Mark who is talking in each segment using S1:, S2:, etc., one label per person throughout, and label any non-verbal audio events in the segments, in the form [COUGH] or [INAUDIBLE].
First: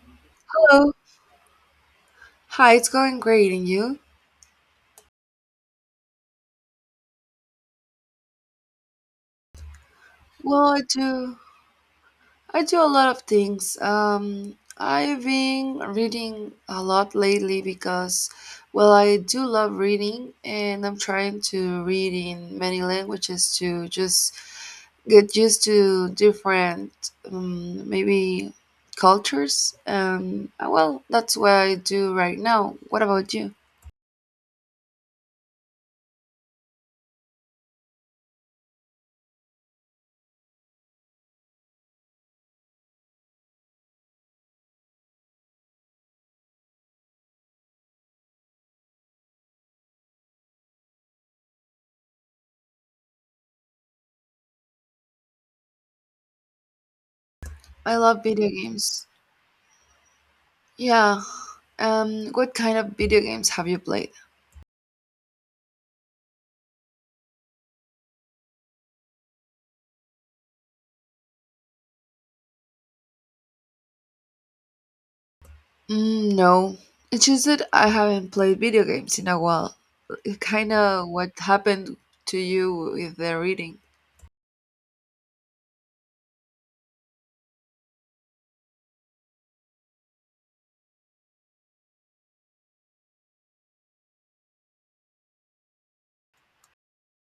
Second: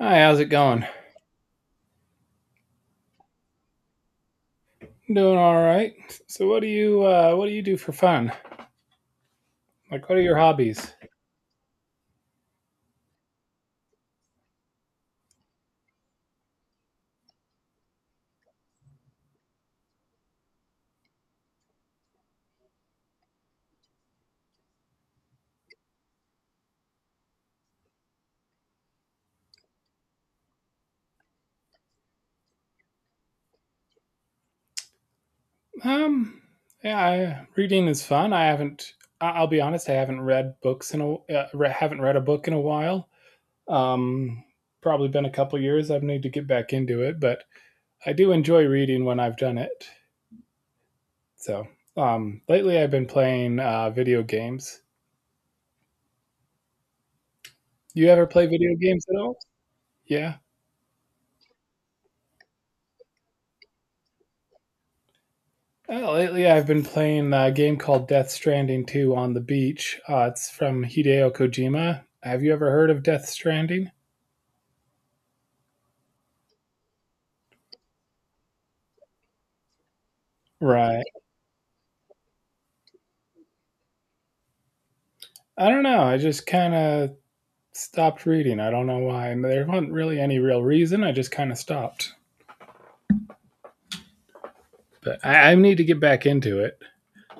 S1: Hi, how's it going?
S2: Hello. Hi, it's going great, and you?
S1: I'm doing all right. So, what do you do for fun? Like, what are your
S2: Well,
S1: hobbies?
S2: I do a lot of things. I've been reading a lot lately because, well, I do love reading, and I'm trying to read in many languages to just get used to different, maybe cultures. Well, that's what I do right now. What about you?
S1: Um, yeah, reading is fun. I haven't. I'll be honest. I haven't read books in a haven't read a book in a while. Um, Probably been a couple years. I need to get back into it, but I do enjoy reading when I've done it. So, lately I've been playing video games.
S2: I
S1: You
S2: love
S1: ever play
S2: video
S1: video games
S2: games.
S1: at all? Yeah.
S2: Yeah. What kind of video games have you played?
S1: Lately, I've been playing a game called Death Stranding 2 on the beach. It's from Hideo Kojima. Have you ever heard of Death Stranding?
S2: Mm, no, it's just that I haven't played video games in a while. Kind
S1: Right.
S2: of what happened to you with the reading.
S1: I don't know. I just kind of stopped reading. I don't know why. And there wasn't really any real reason. I just kind of stopped. But I need to get back into it.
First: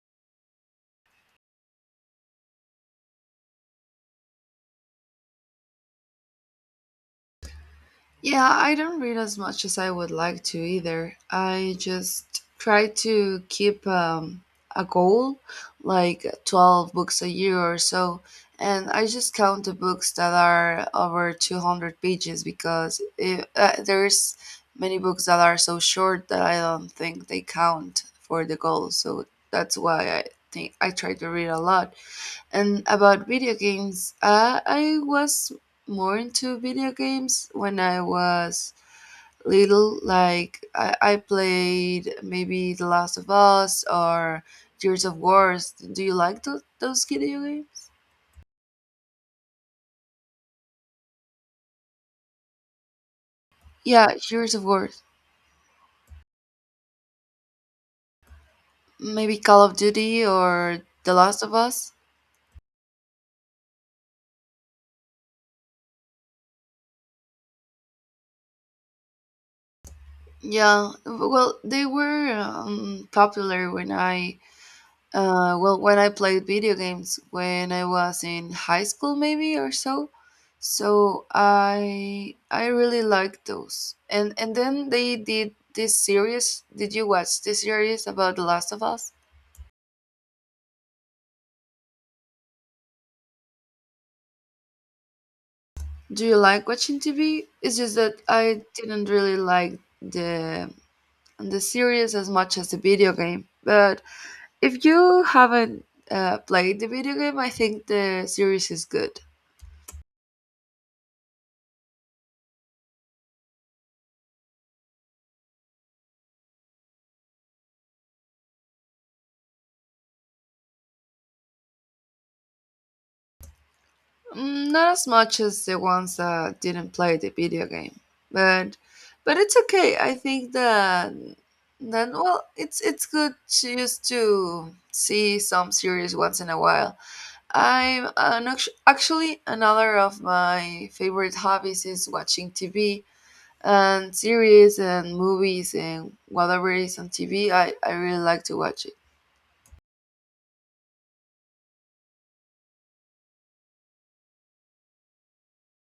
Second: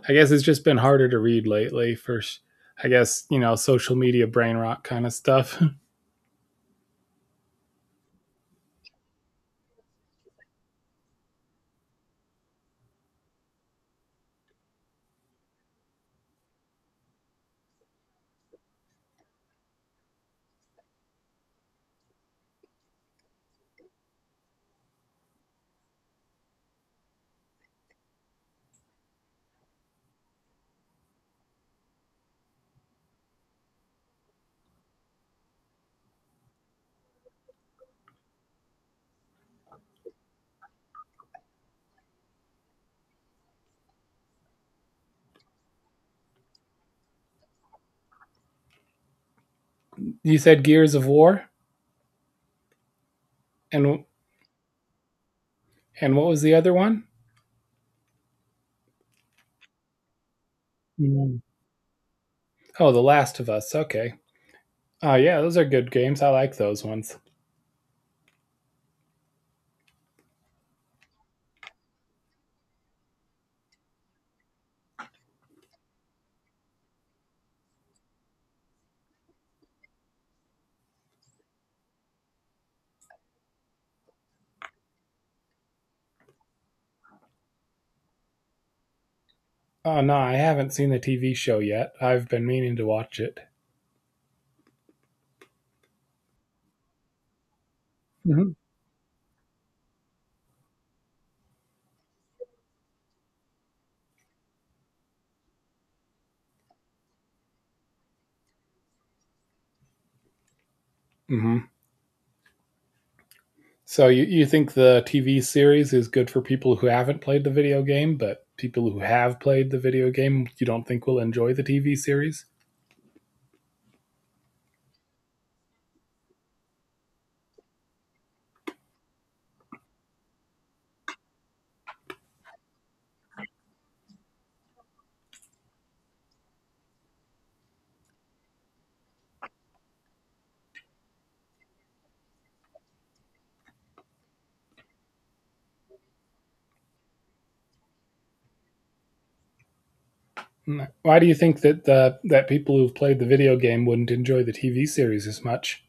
S1: I guess it's just been harder to read lately I guess, social media brain rot kind of stuff.
S2: Yeah, I don't read as much as I would like to either. I just try to keep a goal, like 12 books a year or so. And I just count the books that are over 200 pages because there's many books that are so short that I don't think they count for the goal. So that's why I think I try to read a lot. And about video games, I was more into video games when I was little. Like, I played maybe The Last of Us or Gears of Wars. Do you like those video games?
S1: [LAUGHS] You said Gears of War? And,
S2: Yeah, Gears of War.
S1: and what was the other one?
S2: Maybe Call of Duty or The
S1: Mm.
S2: Last of Us.
S1: Oh, The Last of Us. Okay. Oh, yeah, those are good games. I like those ones.
S2: Yeah, well, they were popular when I played video games when I was in high school, maybe or so, so I really liked those. And then they did this series. Did you watch this series about The Last of Us?
S1: Oh, no, I haven't seen the TV show yet. I've been meaning to watch it.
S2: Do you like watching TV? It's just that
S1: Hmm.
S2: I didn't really like the series as much as the video game. But if you haven't played the video game, I think the series is good.
S1: Hmm. So, you think the TV series is good for people who haven't played the video game, but people who have played the video game you don't think will enjoy the TV series?
S2: Mm, not as much as the ones that didn't play the video game, but it's okay. I think that, then, well, it's good to just to see some series once in a while. Actually, another of my favorite hobbies is watching TV and series and movies and whatever is on TV. I really like to watch it.
S1: No. Why do you think that that people who've played the video game wouldn't enjoy the TV series as much?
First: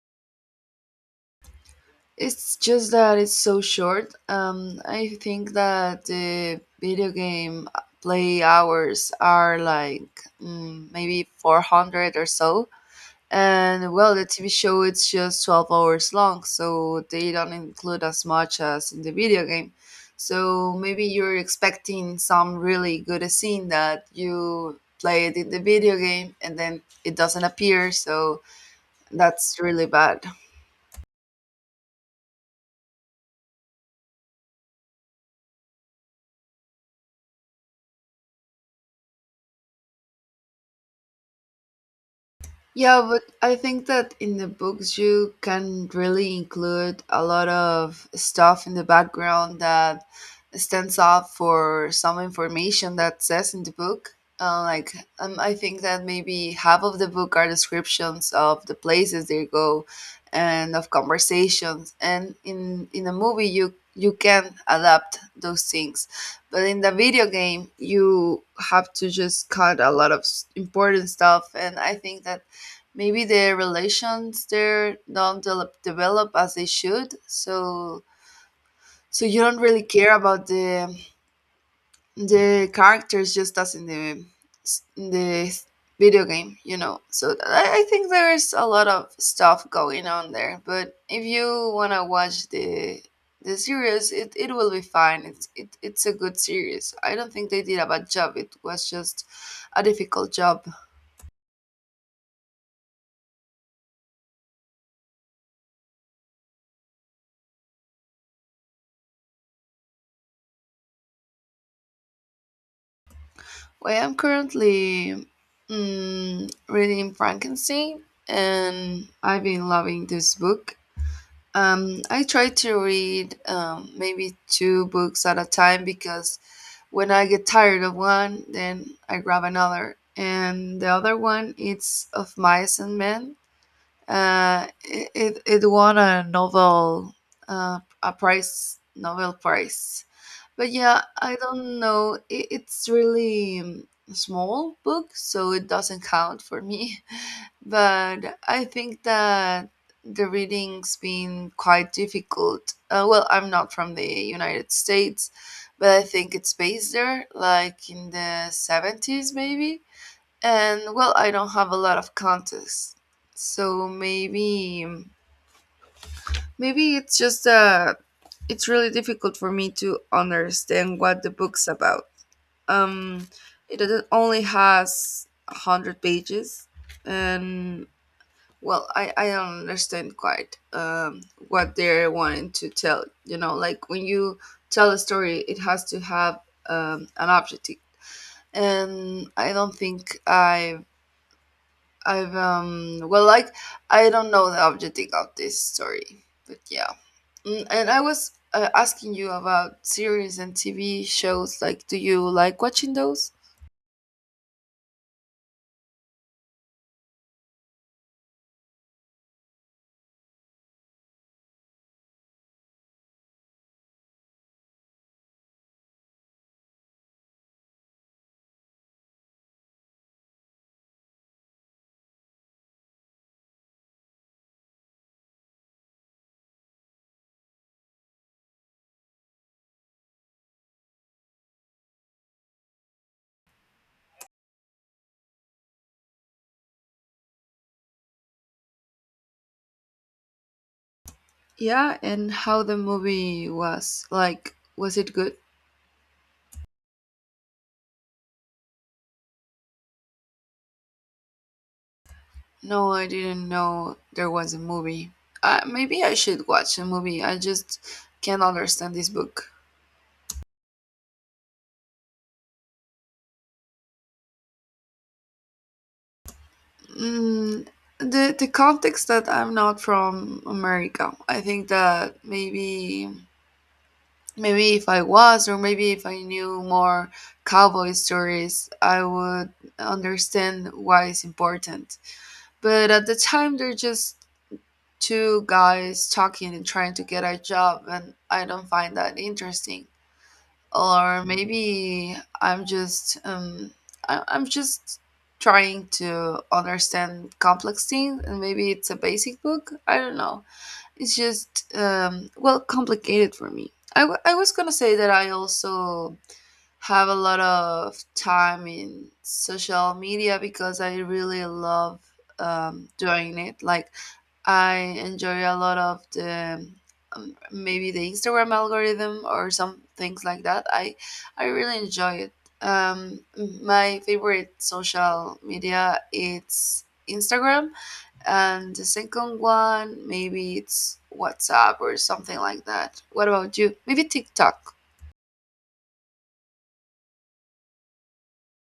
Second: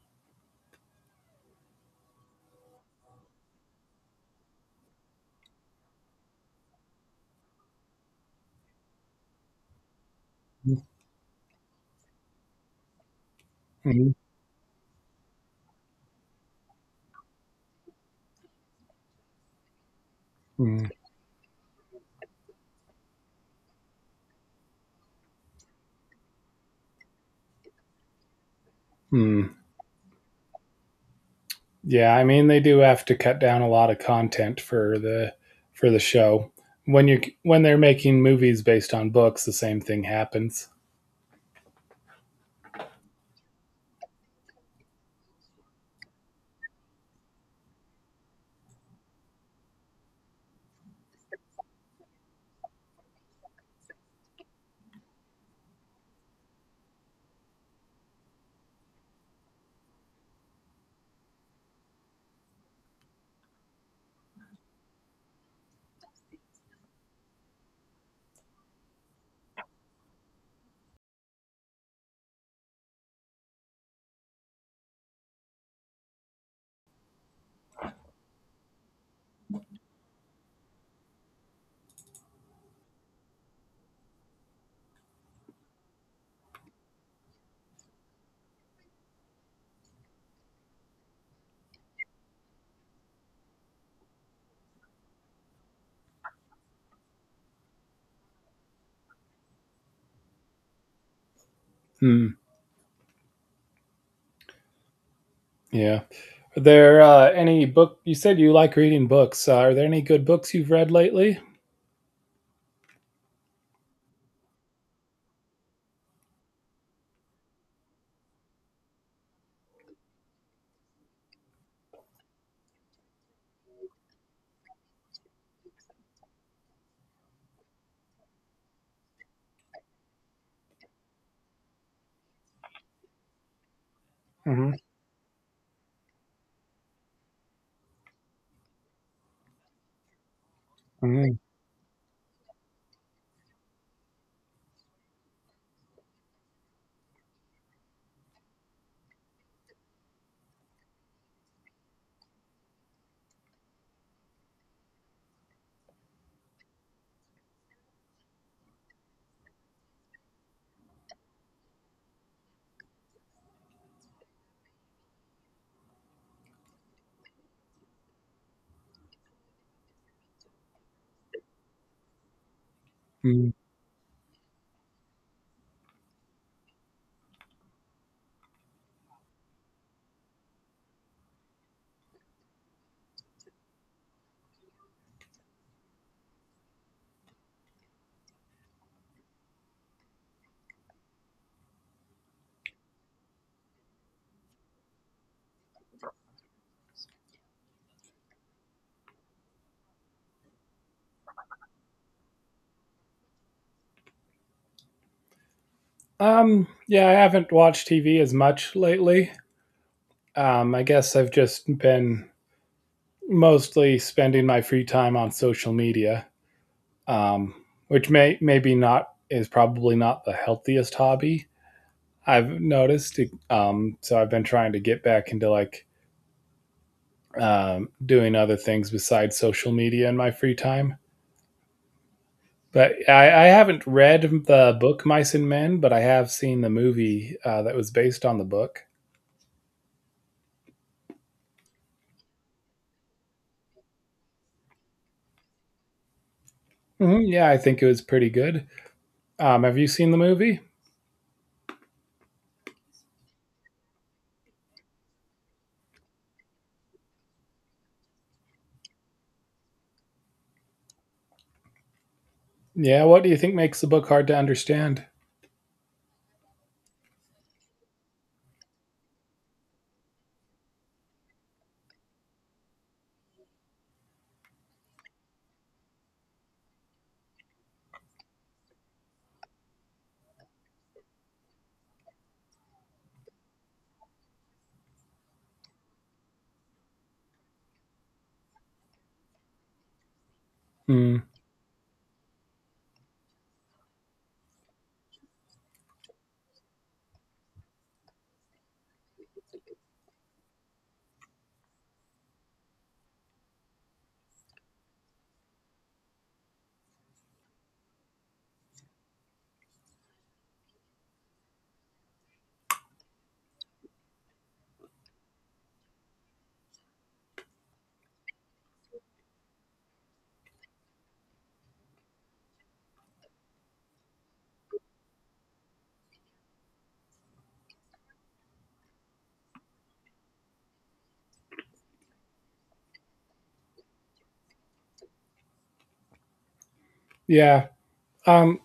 S2: It's just that it's so short. I think that the video game play hours are like maybe 400 or so. And,
S1: Mm-hmm.
S2: well, the TV show, it's just 12 hours long, so they don't include as much as in the video game. So maybe you're expecting some really good scene that you played in the video game and then it doesn't appear, so
S1: Mm-hmm.
S2: that's really bad.
S1: Yeah, I mean they do have to cut down a lot of content for the show. When they're making movies based on books, the same thing happens.
S2: Yeah, but I think that in the books you can really include a lot of stuff in the background that stands out for some information that says in the book. Like, I think that maybe half of the book are descriptions of the places they go and of conversations. And in a movie you can adapt those things, but in the video game you have to just cut a lot of important stuff. And I think that maybe the relations there don't develop as they should, so you don't really care about the characters just as in the video game, so I think there's a lot of stuff going on there. But if you want to watch the series, it will be fine. It's a good series. I don't think they did a bad job. It was just a difficult job.
S1: Hmm. Yeah. Are there any book? You said you like reading books. Are there any good books you've read lately?
S2: Well, I'm currently reading Frankenstein, and I've been loving this book. I try to read maybe two books at a time, because when I get tired of one, then I grab another. And the other one, it's of Mice and Men. Uh,
S1: Hmm.
S2: it, it, it won a novel, a prize, Nobel Prize. But yeah, I
S1: Hmm.
S2: don't know, it's really a small book, so it doesn't count for me. [LAUGHS] But I think that the reading's been quite difficult. Well, I'm not from the United States, but I think it's based there, like in the 70s, maybe. And, well, I don't have a lot of context. So maybe, it's just it's really difficult for me to understand what the book's about. Um it it only has 100 pages. And, well, I don't understand quite what they're wanting to tell, like when you tell a story, it has to have an objective. And I don't think I I've well like I don't know the objective of this story. But yeah. And I was asking you about series and TV shows. Like, do you like watching those?
S1: Yeah, I haven't watched TV as much lately. I guess I've just been mostly spending my free time on social media. um, which maybe not is probably not the healthiest hobby I've noticed. So I've been trying to get back into like doing other things besides social media in my free time. But I haven't read the book Mice and Men, but I have seen the movie that was based on the book.
S2: Yeah, and how the movie was. Like, was it good?
S1: Hmm. Yeah, I think it was pretty good. Have you seen the movie?
S2: No, I didn't know there was a movie. Maybe I should watch a movie. I just can't understand this book.
S1: Yeah. What do you think makes the book hard to understand?
S2: Mm, the context that I'm not from America. I think that maybe if I was, or maybe if I knew more cowboy stories, I would understand why it's important. But at the time, they're just two guys talking and trying to get a job. And I don't find that interesting.
S1: Hmm.
S2: Or maybe I'm just trying to understand complex things. And maybe it's a basic book, I don't know. It's just well, complicated for me. I was gonna say that I also have a lot of time in social media, because I really love doing it. Like, I enjoy a lot of the maybe the Instagram algorithm or some things like that. I really enjoy it. Um, my favorite social media, it's Instagram, and the second one maybe it's WhatsApp or something like that. What about you? Maybe TikTok.
S1: Yeah. Um,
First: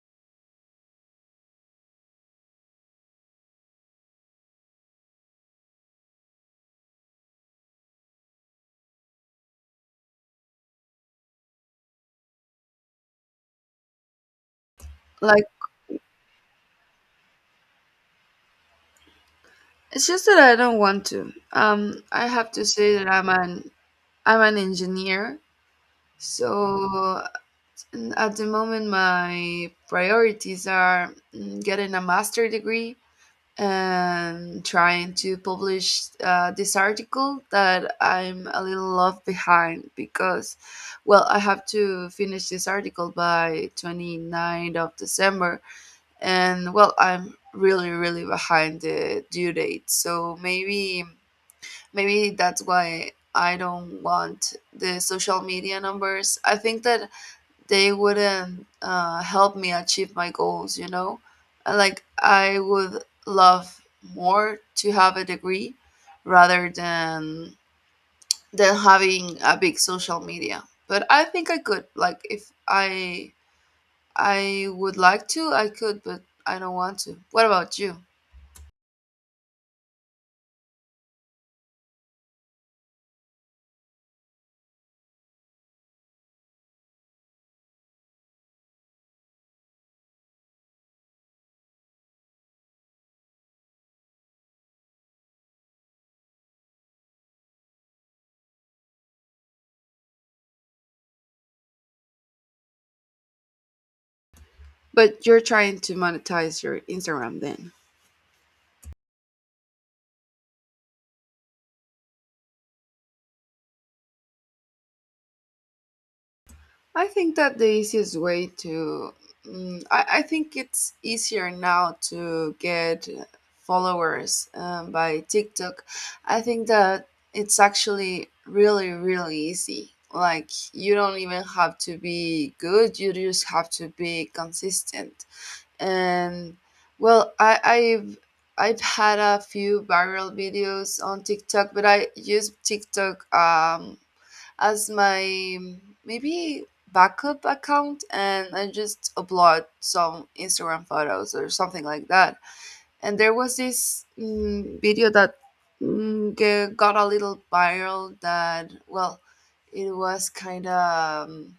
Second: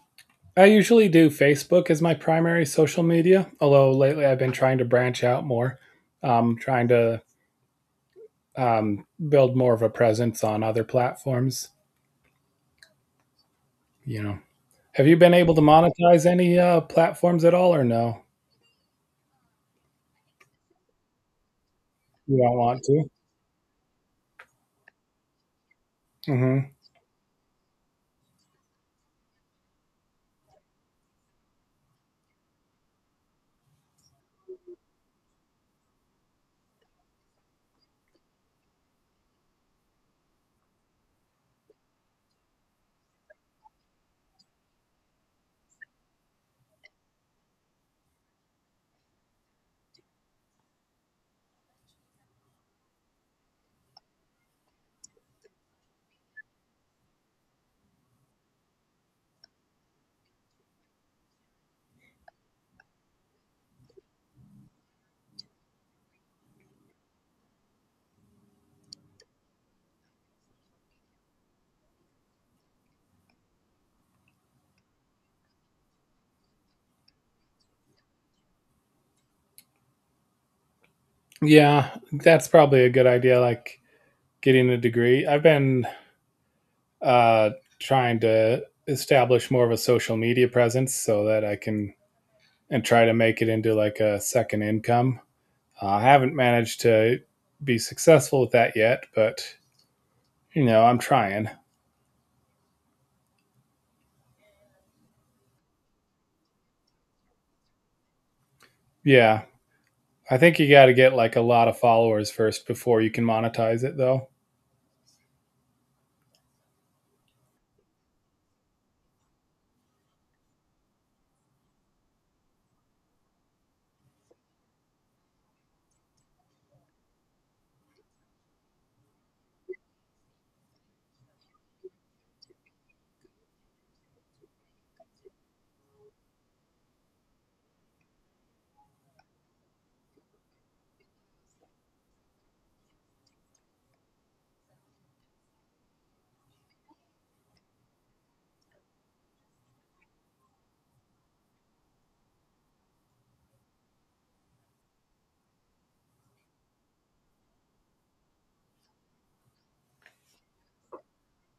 S1: I usually do Facebook as my primary social media, although lately I've been trying to branch out more, trying to build more of a presence on other platforms. You know, have you been
S2: Like,
S1: able to monetize any platforms at all, or no?
S2: it's just that I don't want to. I
S1: You
S2: have
S1: don't
S2: to
S1: want
S2: say that
S1: to?
S2: I'm an engineer,
S1: Hmm.
S2: so at the moment my priorities are getting a master degree, and trying to publish this article that I'm a little off behind because, well, I have to finish this article by twenty ninth of December. And, well, I'm really really behind the due date. So maybe that's why I don't want the social media numbers. I think that they wouldn't help me achieve my goals, you know? Like, I would love more to have a degree rather than having a big social media. But I think I could. Like, if I I would like to, I could, but I don't want to. What about you?
S1: Yeah, that's probably a good idea. Like getting a degree. I've been uh, trying to establish more of a social media presence so that I can and try to make it into like a second income. I haven't managed to be successful with that yet, but I'm trying.
S2: But you're trying to monetize your Instagram, then.
S1: Yeah, I think you got to get like a lot of followers first before you can monetize it, though.
S2: I think that the easiest way to, I think it's easier now to get followers by TikTok. I think that it's actually really, really easy. Like, you don't even have to be good, you just have to be consistent. And, well, I've had a few viral videos on TikTok, but I use TikTok as my maybe backup account, and I just upload some Instagram photos or something like that. And there was this video that got a little viral that, well, it was kind of, um,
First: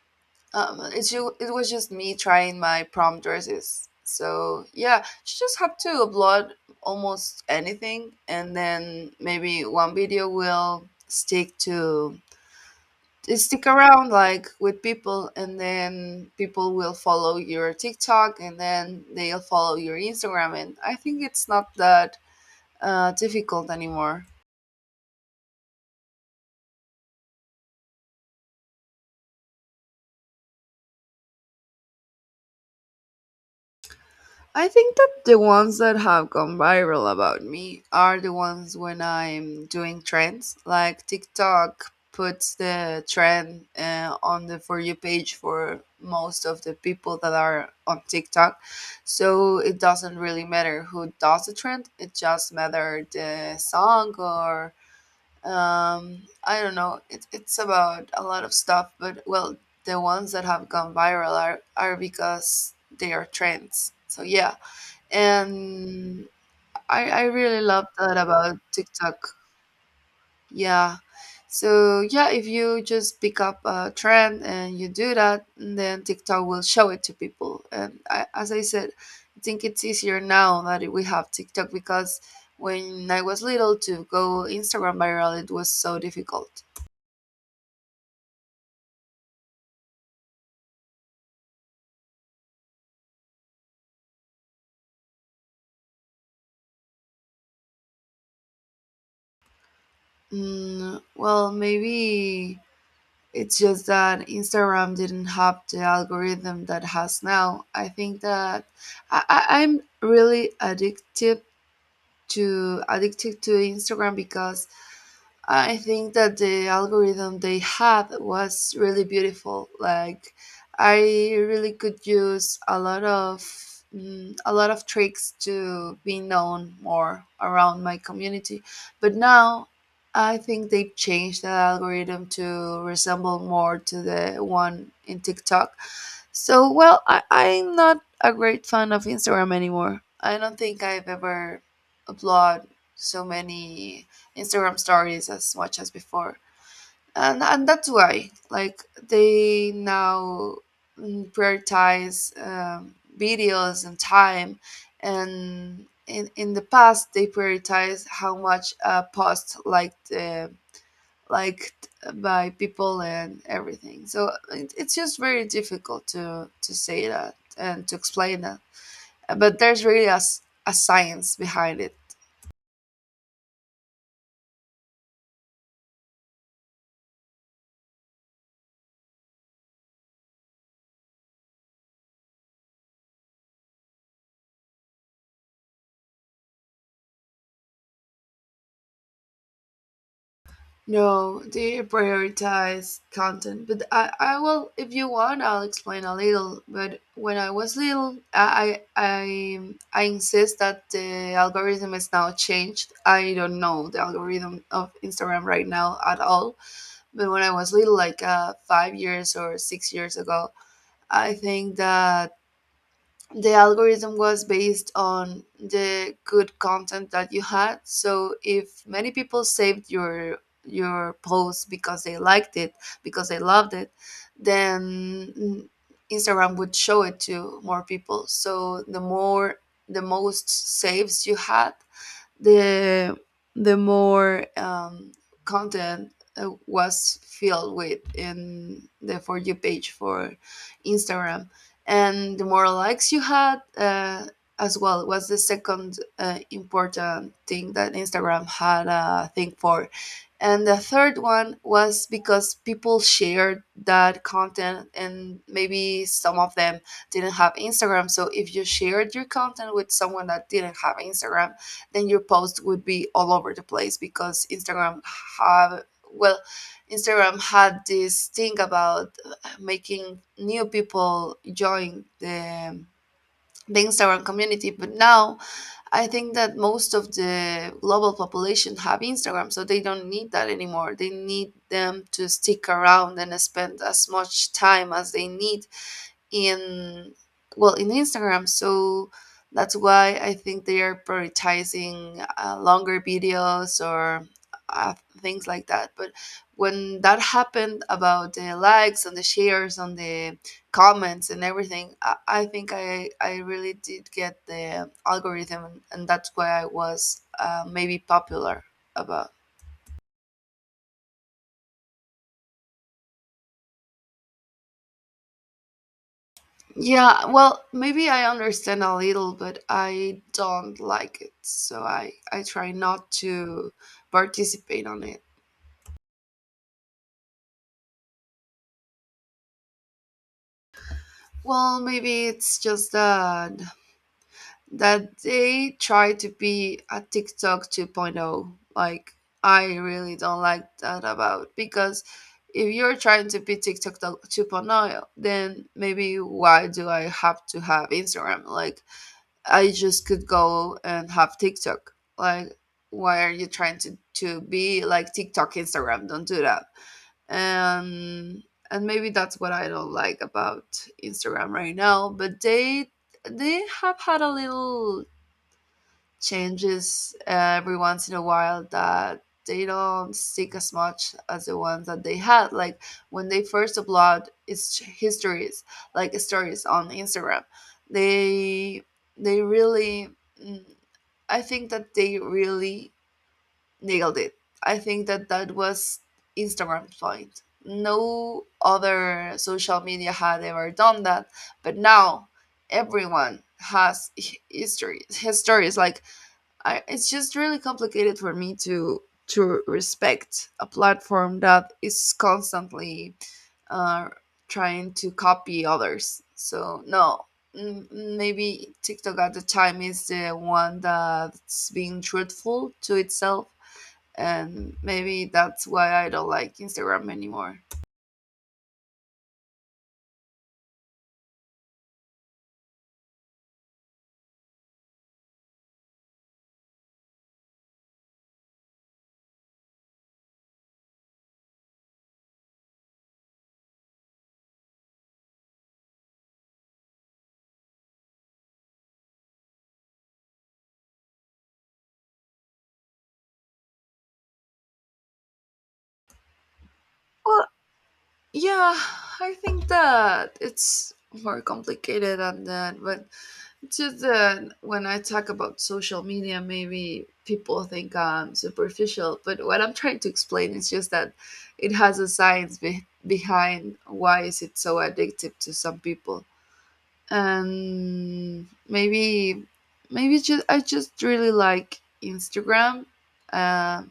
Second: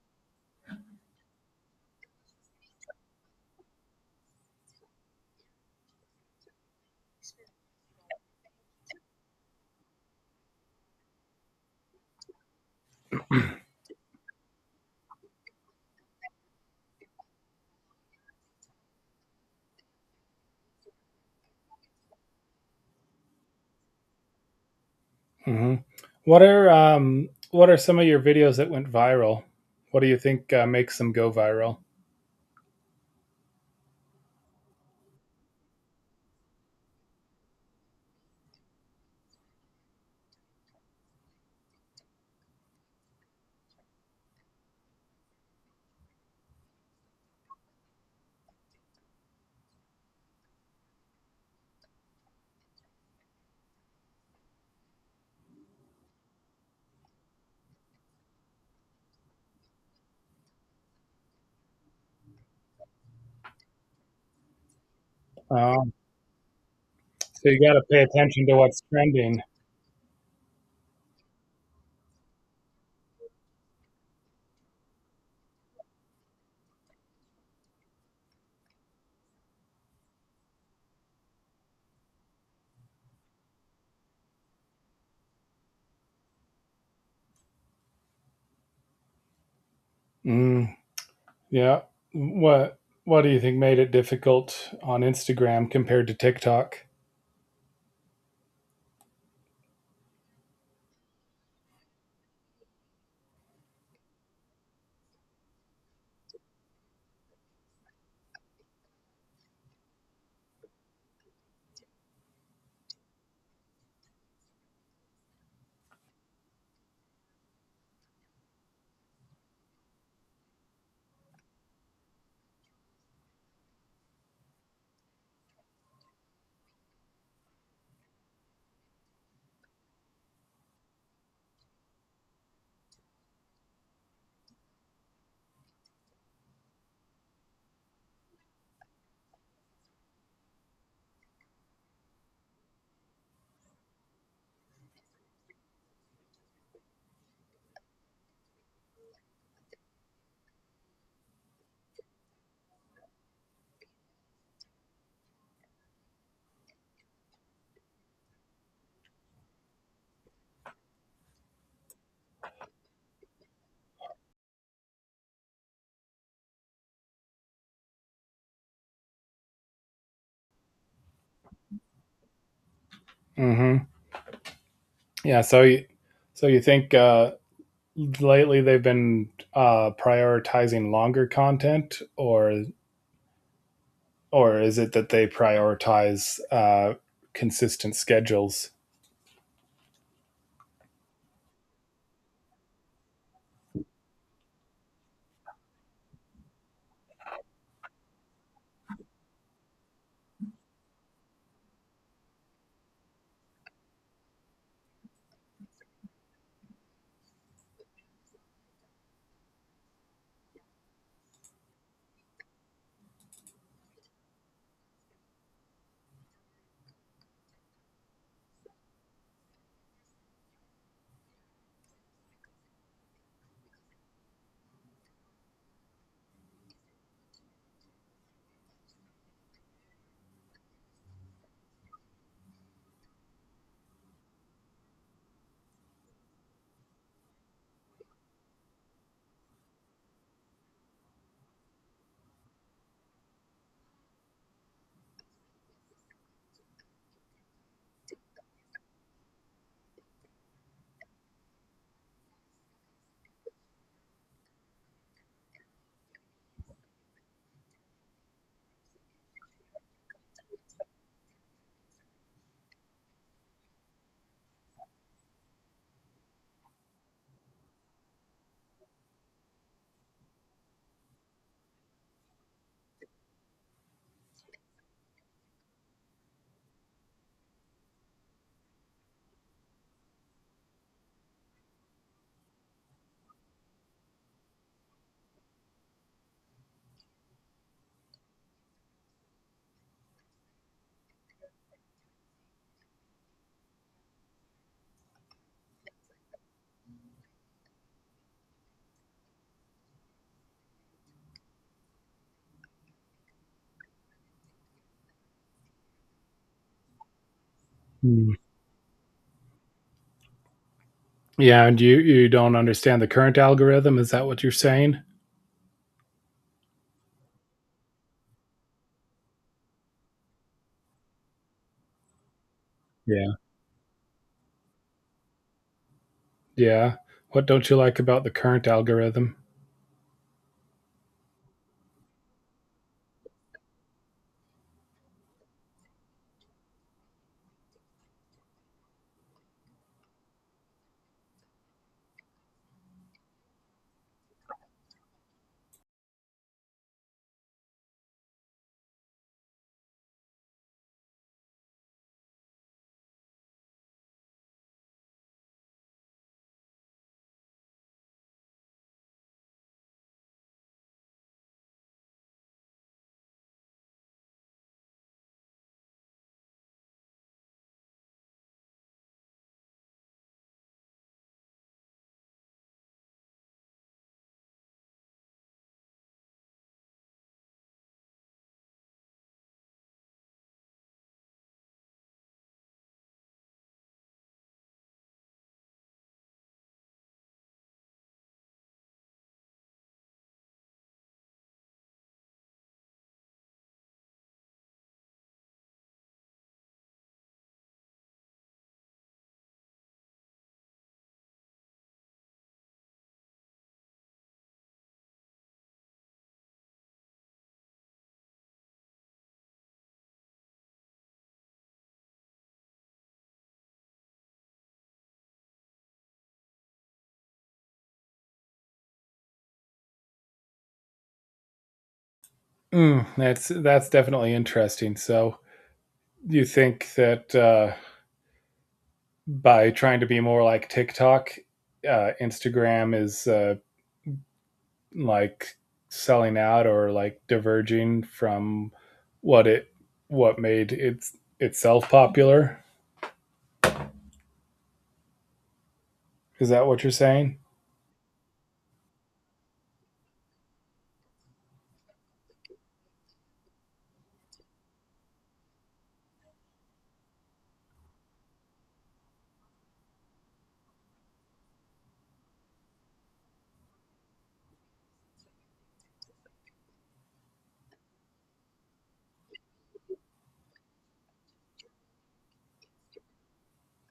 S2: um, it's ju- it was just me trying my prom dresses. So yeah, you just have to upload almost anything and then maybe one video will stick to
S1: [CLEARS THROAT]
S2: stick around, like with people, and then people will follow your TikTok and then they'll follow your Instagram, and I think it's not that difficult anymore.
S1: Hmm. What are some of your videos that went viral? What do you think makes them go viral?
S2: I think that the ones that have gone viral about me are the ones when I'm doing trends. Like, TikTok puts the trend on the For You page for most of the people that are on TikTok. So it doesn't really matter who does the trend, it just matters the song or I don't know. It's about a lot of stuff, but, well, the ones that have gone viral are because they are trends. So yeah.
S1: Um,
S2: And I
S1: so you
S2: really
S1: got to
S2: love
S1: pay
S2: that
S1: attention to
S2: about
S1: what's
S2: TikTok.
S1: trending.
S2: Yeah. So yeah, if you just pick up a trend and you do that, then TikTok will show it to people. And I, as I said, I think it's easier now that we have TikTok, because when I was little to go Instagram viral, it was so difficult.
S1: Mm, yeah. What What do you think made it difficult on Instagram compared to TikTok?
S2: Well, maybe it's just that Instagram didn't have the algorithm that has now. I think that I'm really addicted to Instagram because I think that the algorithm they had was really beautiful. Like, I really could use a lot of a lot of tricks to be known more around my community. But now, I think they changed the algorithm to resemble more to the one in TikTok. So, well, I'm not a great fan of Instagram anymore. I don't think I've ever uploaded so many Instagram stories as much as before. And that's why, like, they now prioritize videos and time. And in the past, they prioritize how much a post liked, liked by people and everything. So it's just very difficult to say that and to explain that. But there's really a science behind it.
S1: Hmm. Yeah. So you think lately they've been prioritizing longer content, or is it that they prioritize consistent schedules?
S2: No, they prioritize content. But I will, if you want, I'll explain a little. But when I was little, I insist that the algorithm is now changed. I don't know the algorithm of Instagram right now at all. But when I was little, like 5 years or 6 years ago, I think that the algorithm was based on the good content that you had, so if many people saved your post because they liked it, because they loved it, then Instagram would show it to more people. So the more, the most saves you had, the more content was filled with in the For You page for Instagram, and the more likes you had, as well, was the second important thing that Instagram had a thing for. And the third one was because people shared that content, and maybe some of them didn't have Instagram. So if you shared your content with someone that didn't have Instagram, then your post would be all over the place, because Instagram have, well, Instagram had this thing about making new people join the Instagram community. But now I think that most of the global population have Instagram, so they don't need that anymore. They need them to stick around and spend as much time as they need in, well, in Instagram. So that's why I think they are prioritizing longer videos or uh, things like that. But when that happened about the likes and the shares and the comments and everything, I think I really did get the algorithm, and that's why I was maybe
S1: Hmm.
S2: popular about.
S1: Yeah, and you don't understand the current algorithm. Is that what you're saying?
S2: Yeah, well, maybe I understand a little, but I don't like it. So I try not
S1: Yeah,
S2: to participate on it.
S1: yeah. What don't you like about the current algorithm?
S2: Well, maybe it's just that they try to be a TikTok 2.0. Like, I really don't like that about, because if you're trying to be TikTok 2.0, then maybe why do I have to have Instagram? Like, I just could go and have TikTok. Like, why are you trying to be like TikTok, Instagram? Don't do that. And maybe that's what I don't like about Instagram right now. But they have had a little changes every once in a while that they don't stick as much as the ones that they had, like when they first upload its histories, like stories on Instagram. They they really mm, I think that they really nailed it. I think that that was Instagram's point. No other social media had ever done that. But now everyone has his histories, his stories. Like, it's just really complicated for me to respect a platform that is constantly uh, trying to copy others. So no, maybe TikTok at the time is the one that's being truthful to itself, and maybe that's why I don't like Instagram anymore.
S1: Mm, that's definitely interesting. So you think that by trying to be more like TikTok, Instagram is like selling out or like diverging from what it what made it itself popular. Is that what you're saying?
S2: Well, yeah, I think that it's more complicated than that, but just that when I talk about social media, maybe people think I'm superficial, but what I'm trying to explain is just that it has a science behind why is it so addictive to some people. And maybe, maybe just, I just really like Instagram, uh,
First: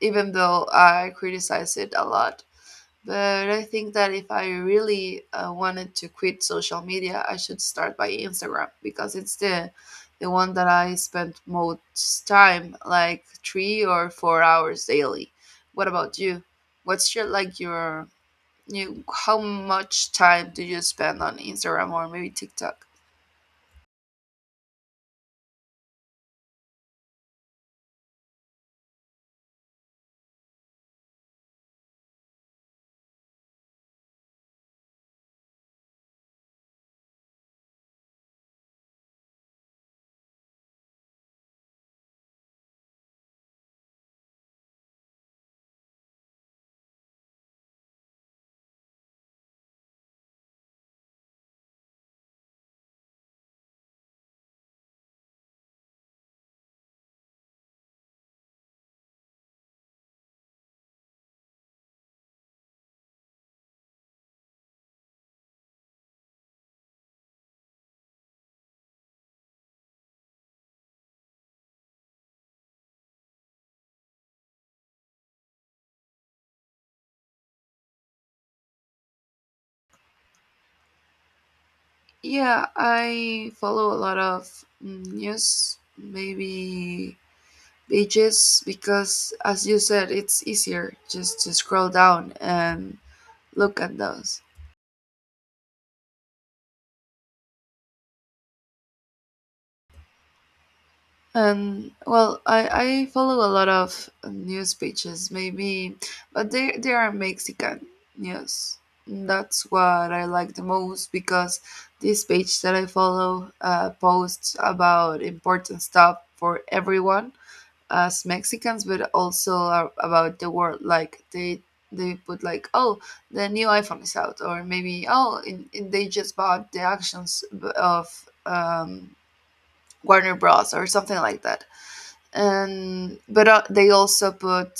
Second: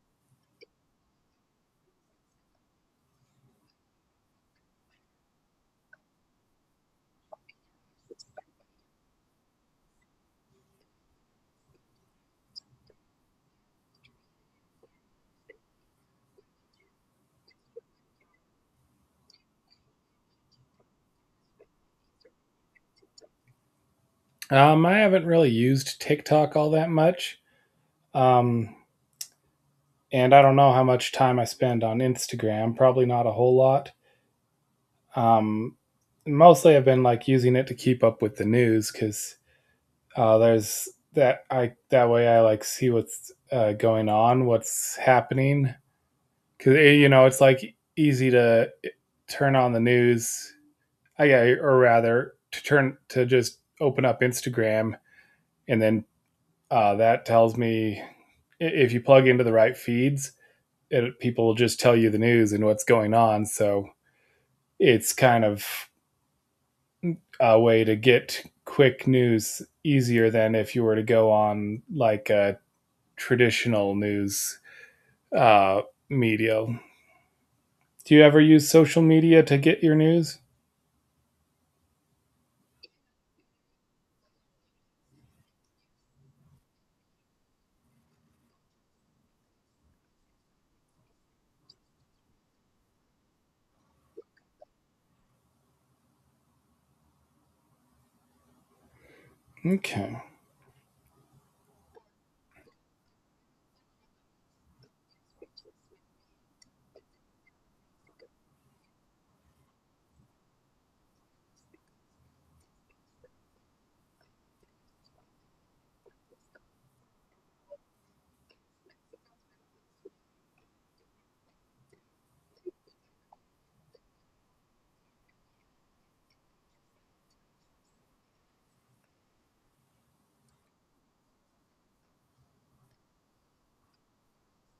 S2: even though I criticize it a lot. But I think that if I really wanted to quit social media, I should start by Instagram, because it's the one that I spend most time, like 3 or 4 hours daily. What about you? What's your, like, your you? How much time do you spend on Instagram or maybe TikTok?
S1: I haven't really used TikTok all that much. Um, and I don't know how much time I spend on Instagram, probably not a whole lot. Um, Mostly I've been like using it to keep up with the news because there's that I that way I like see what's going on, what's happening, because it's like easy to turn on the news. I yeah or rather to just open up Instagram, and then that tells me if you plug into the right feeds, people will just tell you the news and what's going on. So it's kind of a way to get quick news easier than if you were to go on like a traditional news uh, media. Do you ever use social media to get your news?
S2: Yeah, I follow a lot of news, maybe beaches, because as you said, it's easier just to scroll down and look at those.
S1: Okay.
S2: And well, I follow a lot of news pages, maybe, but they are Mexican news. That's what I like the most, because this page that I follow posts about important stuff for everyone as Mexicans, but also are about the world. Like, they put like, oh, the new iPhone is out, or maybe, oh, they just bought the actions of Warner Bros. Or something like that. And but they also put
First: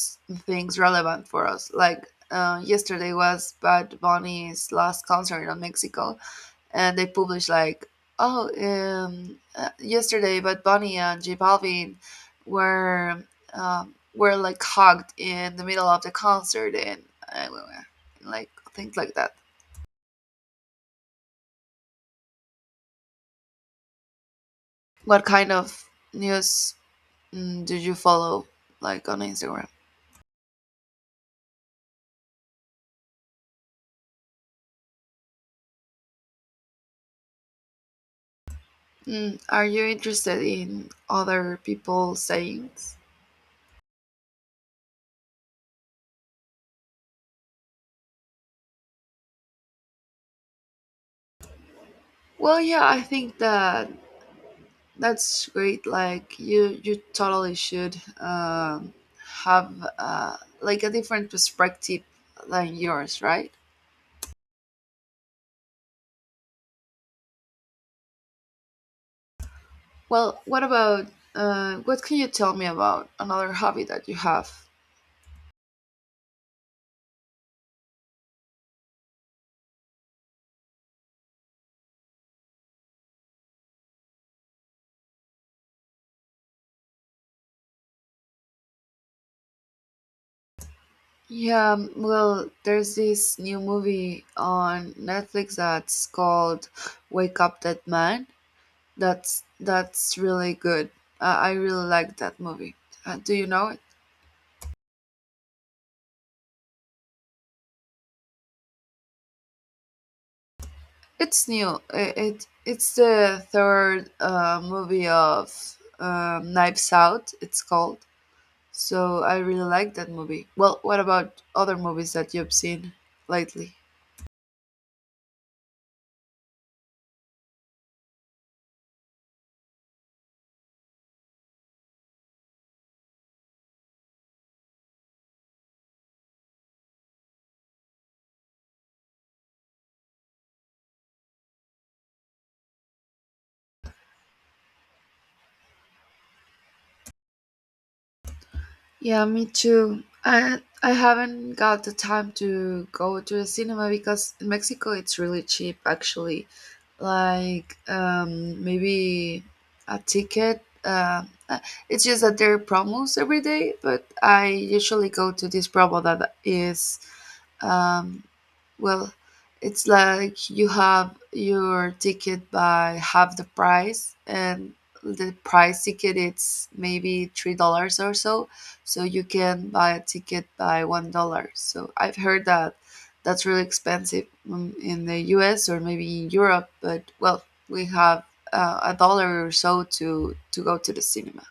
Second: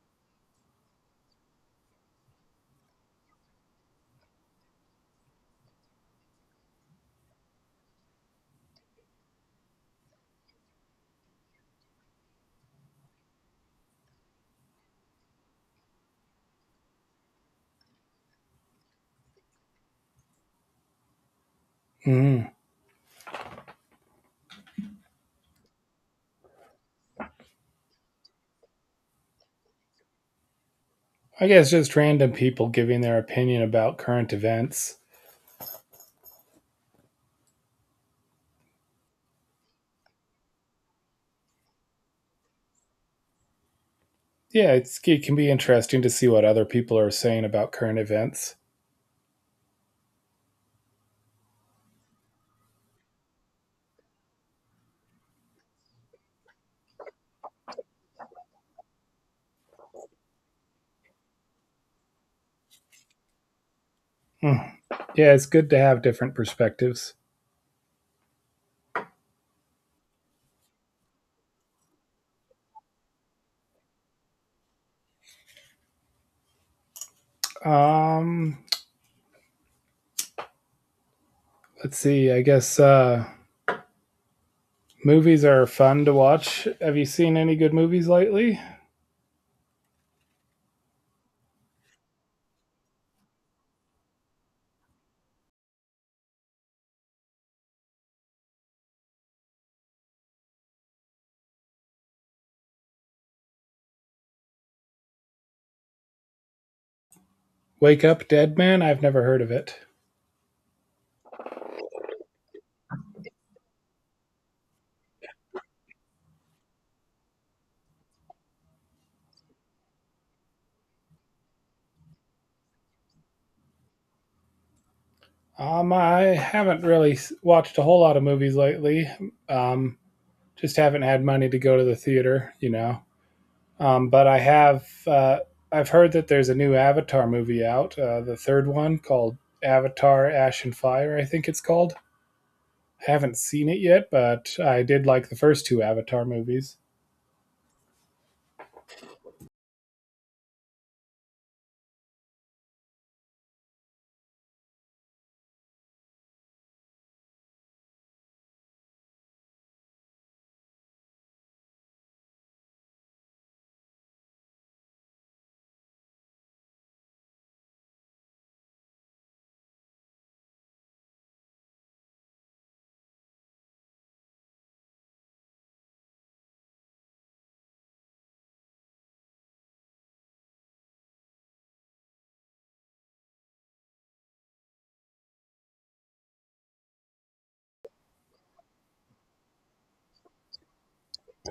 S2: things relevant for us. Like, yesterday was Bad Bunny's last concert in Mexico, and they publish like, oh, yesterday Bad Bunny and J Balvin were, were like hugged in the middle of the concert, and uh, like things like that.
S1: Mm.
S2: What kind of news do you follow, like, on Instagram?
S1: I guess just random people giving their opinion about current events.
S2: Mm, are you interested in other people's sayings?
S1: Yeah, it can be interesting to see what other people are saying about current events.
S2: Well, yeah, I think that that's great. Like, you totally should have like a different perspective than yours, right?
S1: Mm. Yeah, it's good to have different perspectives.
S2: Well, what about, what can you tell me about another hobby that you have?
S1: Um, let's see. I guess movies are fun to watch. Have you seen any good movies lately?
S2: Yeah, well, there's this new movie on Netflix that's called Wake Up Dead Man. That's really good. I really like that movie. Do you know it?
S1: Wake Up Dead Man. I've never heard of it.
S2: It's new. It's the third movie of Knives Out, it's called. So I really like that movie. Well, what about other movies that you've seen lately?
S1: I haven't really watched a whole lot of movies lately. Um, just haven't had money to go to the theater. But I've heard that there's a new Avatar movie out, the third one called Avatar: Ash and Fire. I think it's called. I haven't seen it yet, but I did like the first two Avatar movies.
S2: Yeah, me too. I haven't got the time to go to the cinema, because in Mexico it's really cheap actually. Like, um, maybe a ticket. Uh, it's just that there are promos every day, but I usually go to this promo that is, um, well, it's like you have your ticket by half the price, and the price ticket, it's maybe $3 or so. So you can buy a ticket by $1. So I've heard that that's really expensive in the U.S. or maybe in Europe, but well, we have a dollar or so to go to the cinema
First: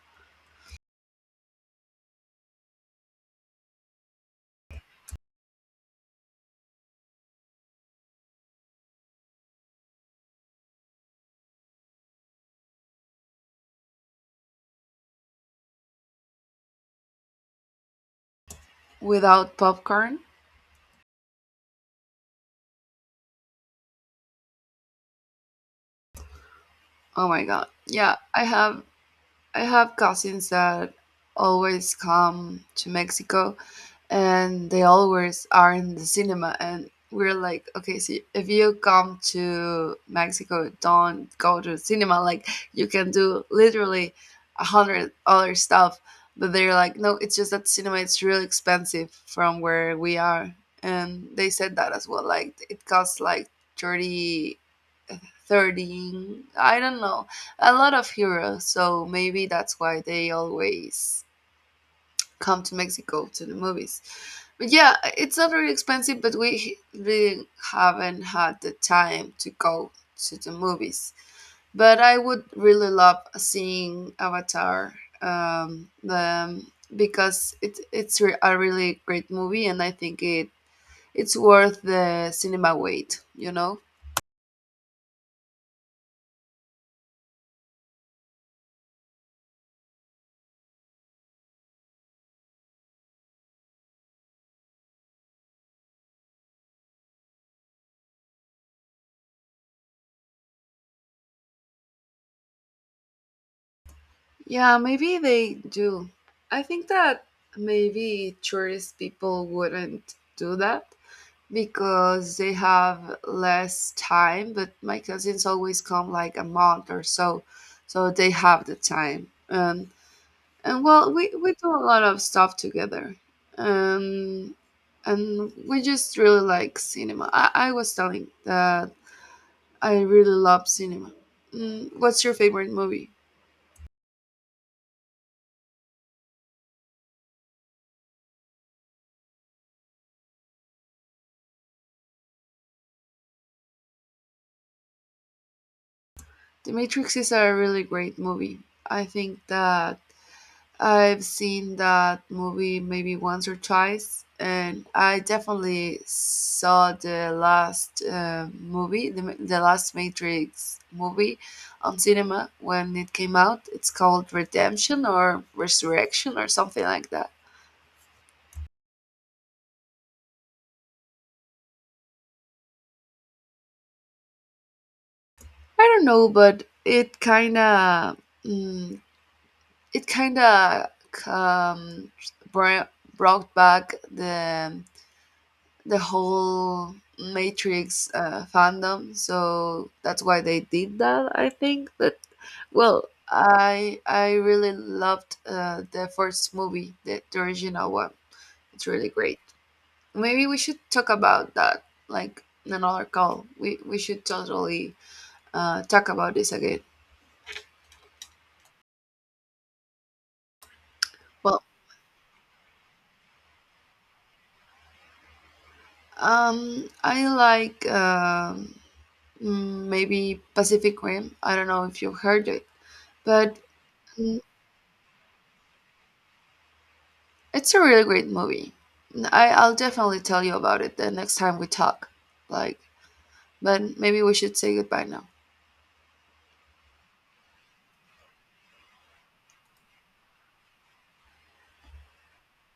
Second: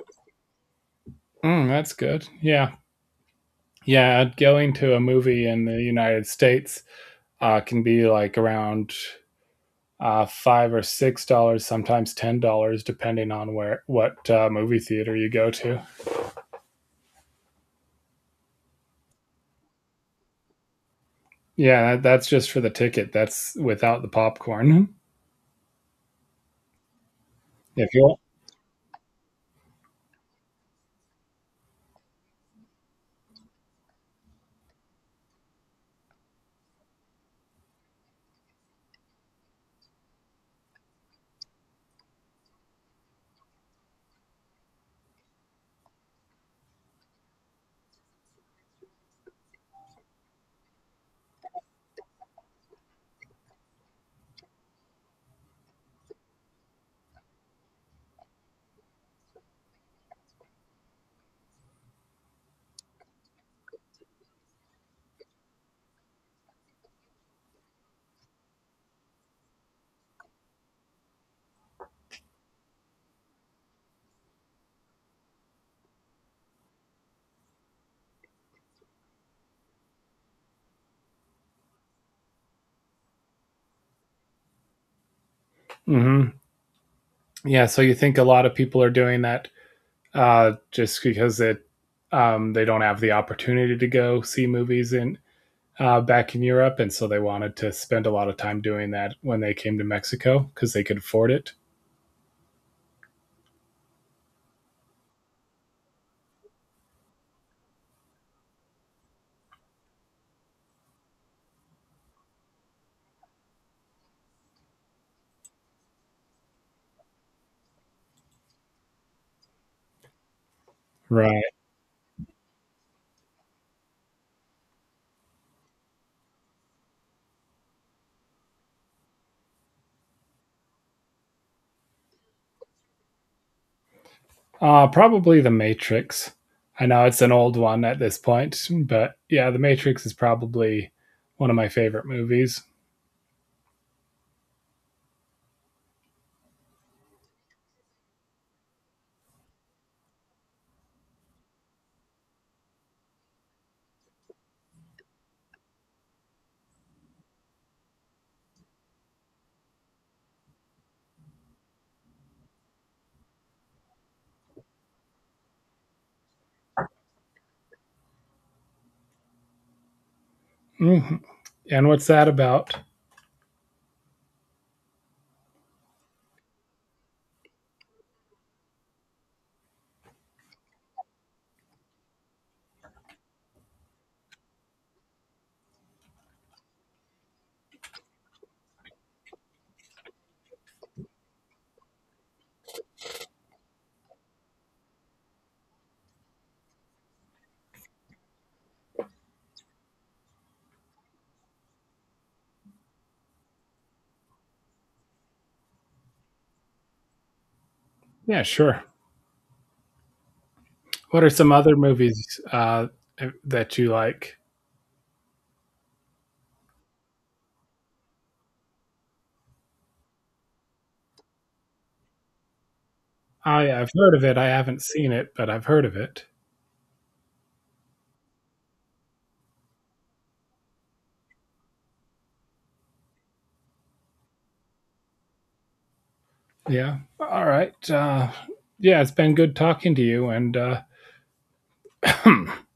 S1: Mm, that's good. Yeah, yeah. Going to a movie in the United States can be like around $5 or $6, sometimes $10, depending on where what movie theater you go to.
S2: without popcorn.
S1: Yeah, that's just for the ticket. That's without the popcorn. [LAUGHS]
S2: Oh my god!
S1: If
S2: Yeah,
S1: you
S2: I have, I have cousins that always come to Mexico, and they always are in the cinema, and we're like, okay, so if you come to Mexico, don't go to the cinema. Like, you can do literally a hundred other stuff. But they're like, no, it's just that cinema, it's really expensive from where we are. And they said that as well, like it costs like 30, 13, I don't know, a lot of euros. So maybe that's why they always come to Mexico to the movies. But yeah, it's not very expensive, but we really haven't had the time to go to the movies. But I would really love seeing Avatar, because it's a really great movie, and I think it's worth the cinema wait, you know?
S1: Hmm. Yeah, so you think a lot of people are doing that just because it they don't have the opportunity to go see movies in back in Europe, and so they wanted to spend a lot of time doing that when they came to Mexico because they could afford it.
S2: Yeah, maybe they do. I think that maybe tourist people wouldn't do that, because they have less time, but my cousins always come like a month or so, so they have the time. And well,
S1: Right.
S2: we do a lot of stuff together, um, and we just really like cinema. I was telling that I really love cinema. Mm, what's your favorite movie?
S1: Probably The Matrix. I know it's an old one at this point, but yeah, The Matrix is probably one of my favorite movies.
S2: The Matrix is a really great movie. I think that I've seen that movie maybe once or twice, and I definitely saw the last movie, the, the last Matrix movie on cinema when it came out. It's called Redemption or Resurrection or something like that.
S1: Hmm. And what's that about?
S2: I don't know, but it kind of, mm, it kind of, um, br- brought back the whole Matrix fandom. So that's why they did that. I think that, well, I really loved the first movie, the original one. It's really great. Maybe we should talk about that, like in another call. We should totally talk about this again.
S1: Yeah, sure. What are some
S2: Well,
S1: other movies that you like?
S2: I like, maybe Pacific Rim. I don't know if you've heard it, but,
S1: I've heard of it.
S2: mm,
S1: I haven't seen it, but I've heard of it.
S2: it's a really great movie. I'll definitely tell you about it the next time we talk. Like, but maybe we should say goodbye now.
S1: Yeah. All right. Yeah, it's been good talking to you. And [CLEARS THROAT]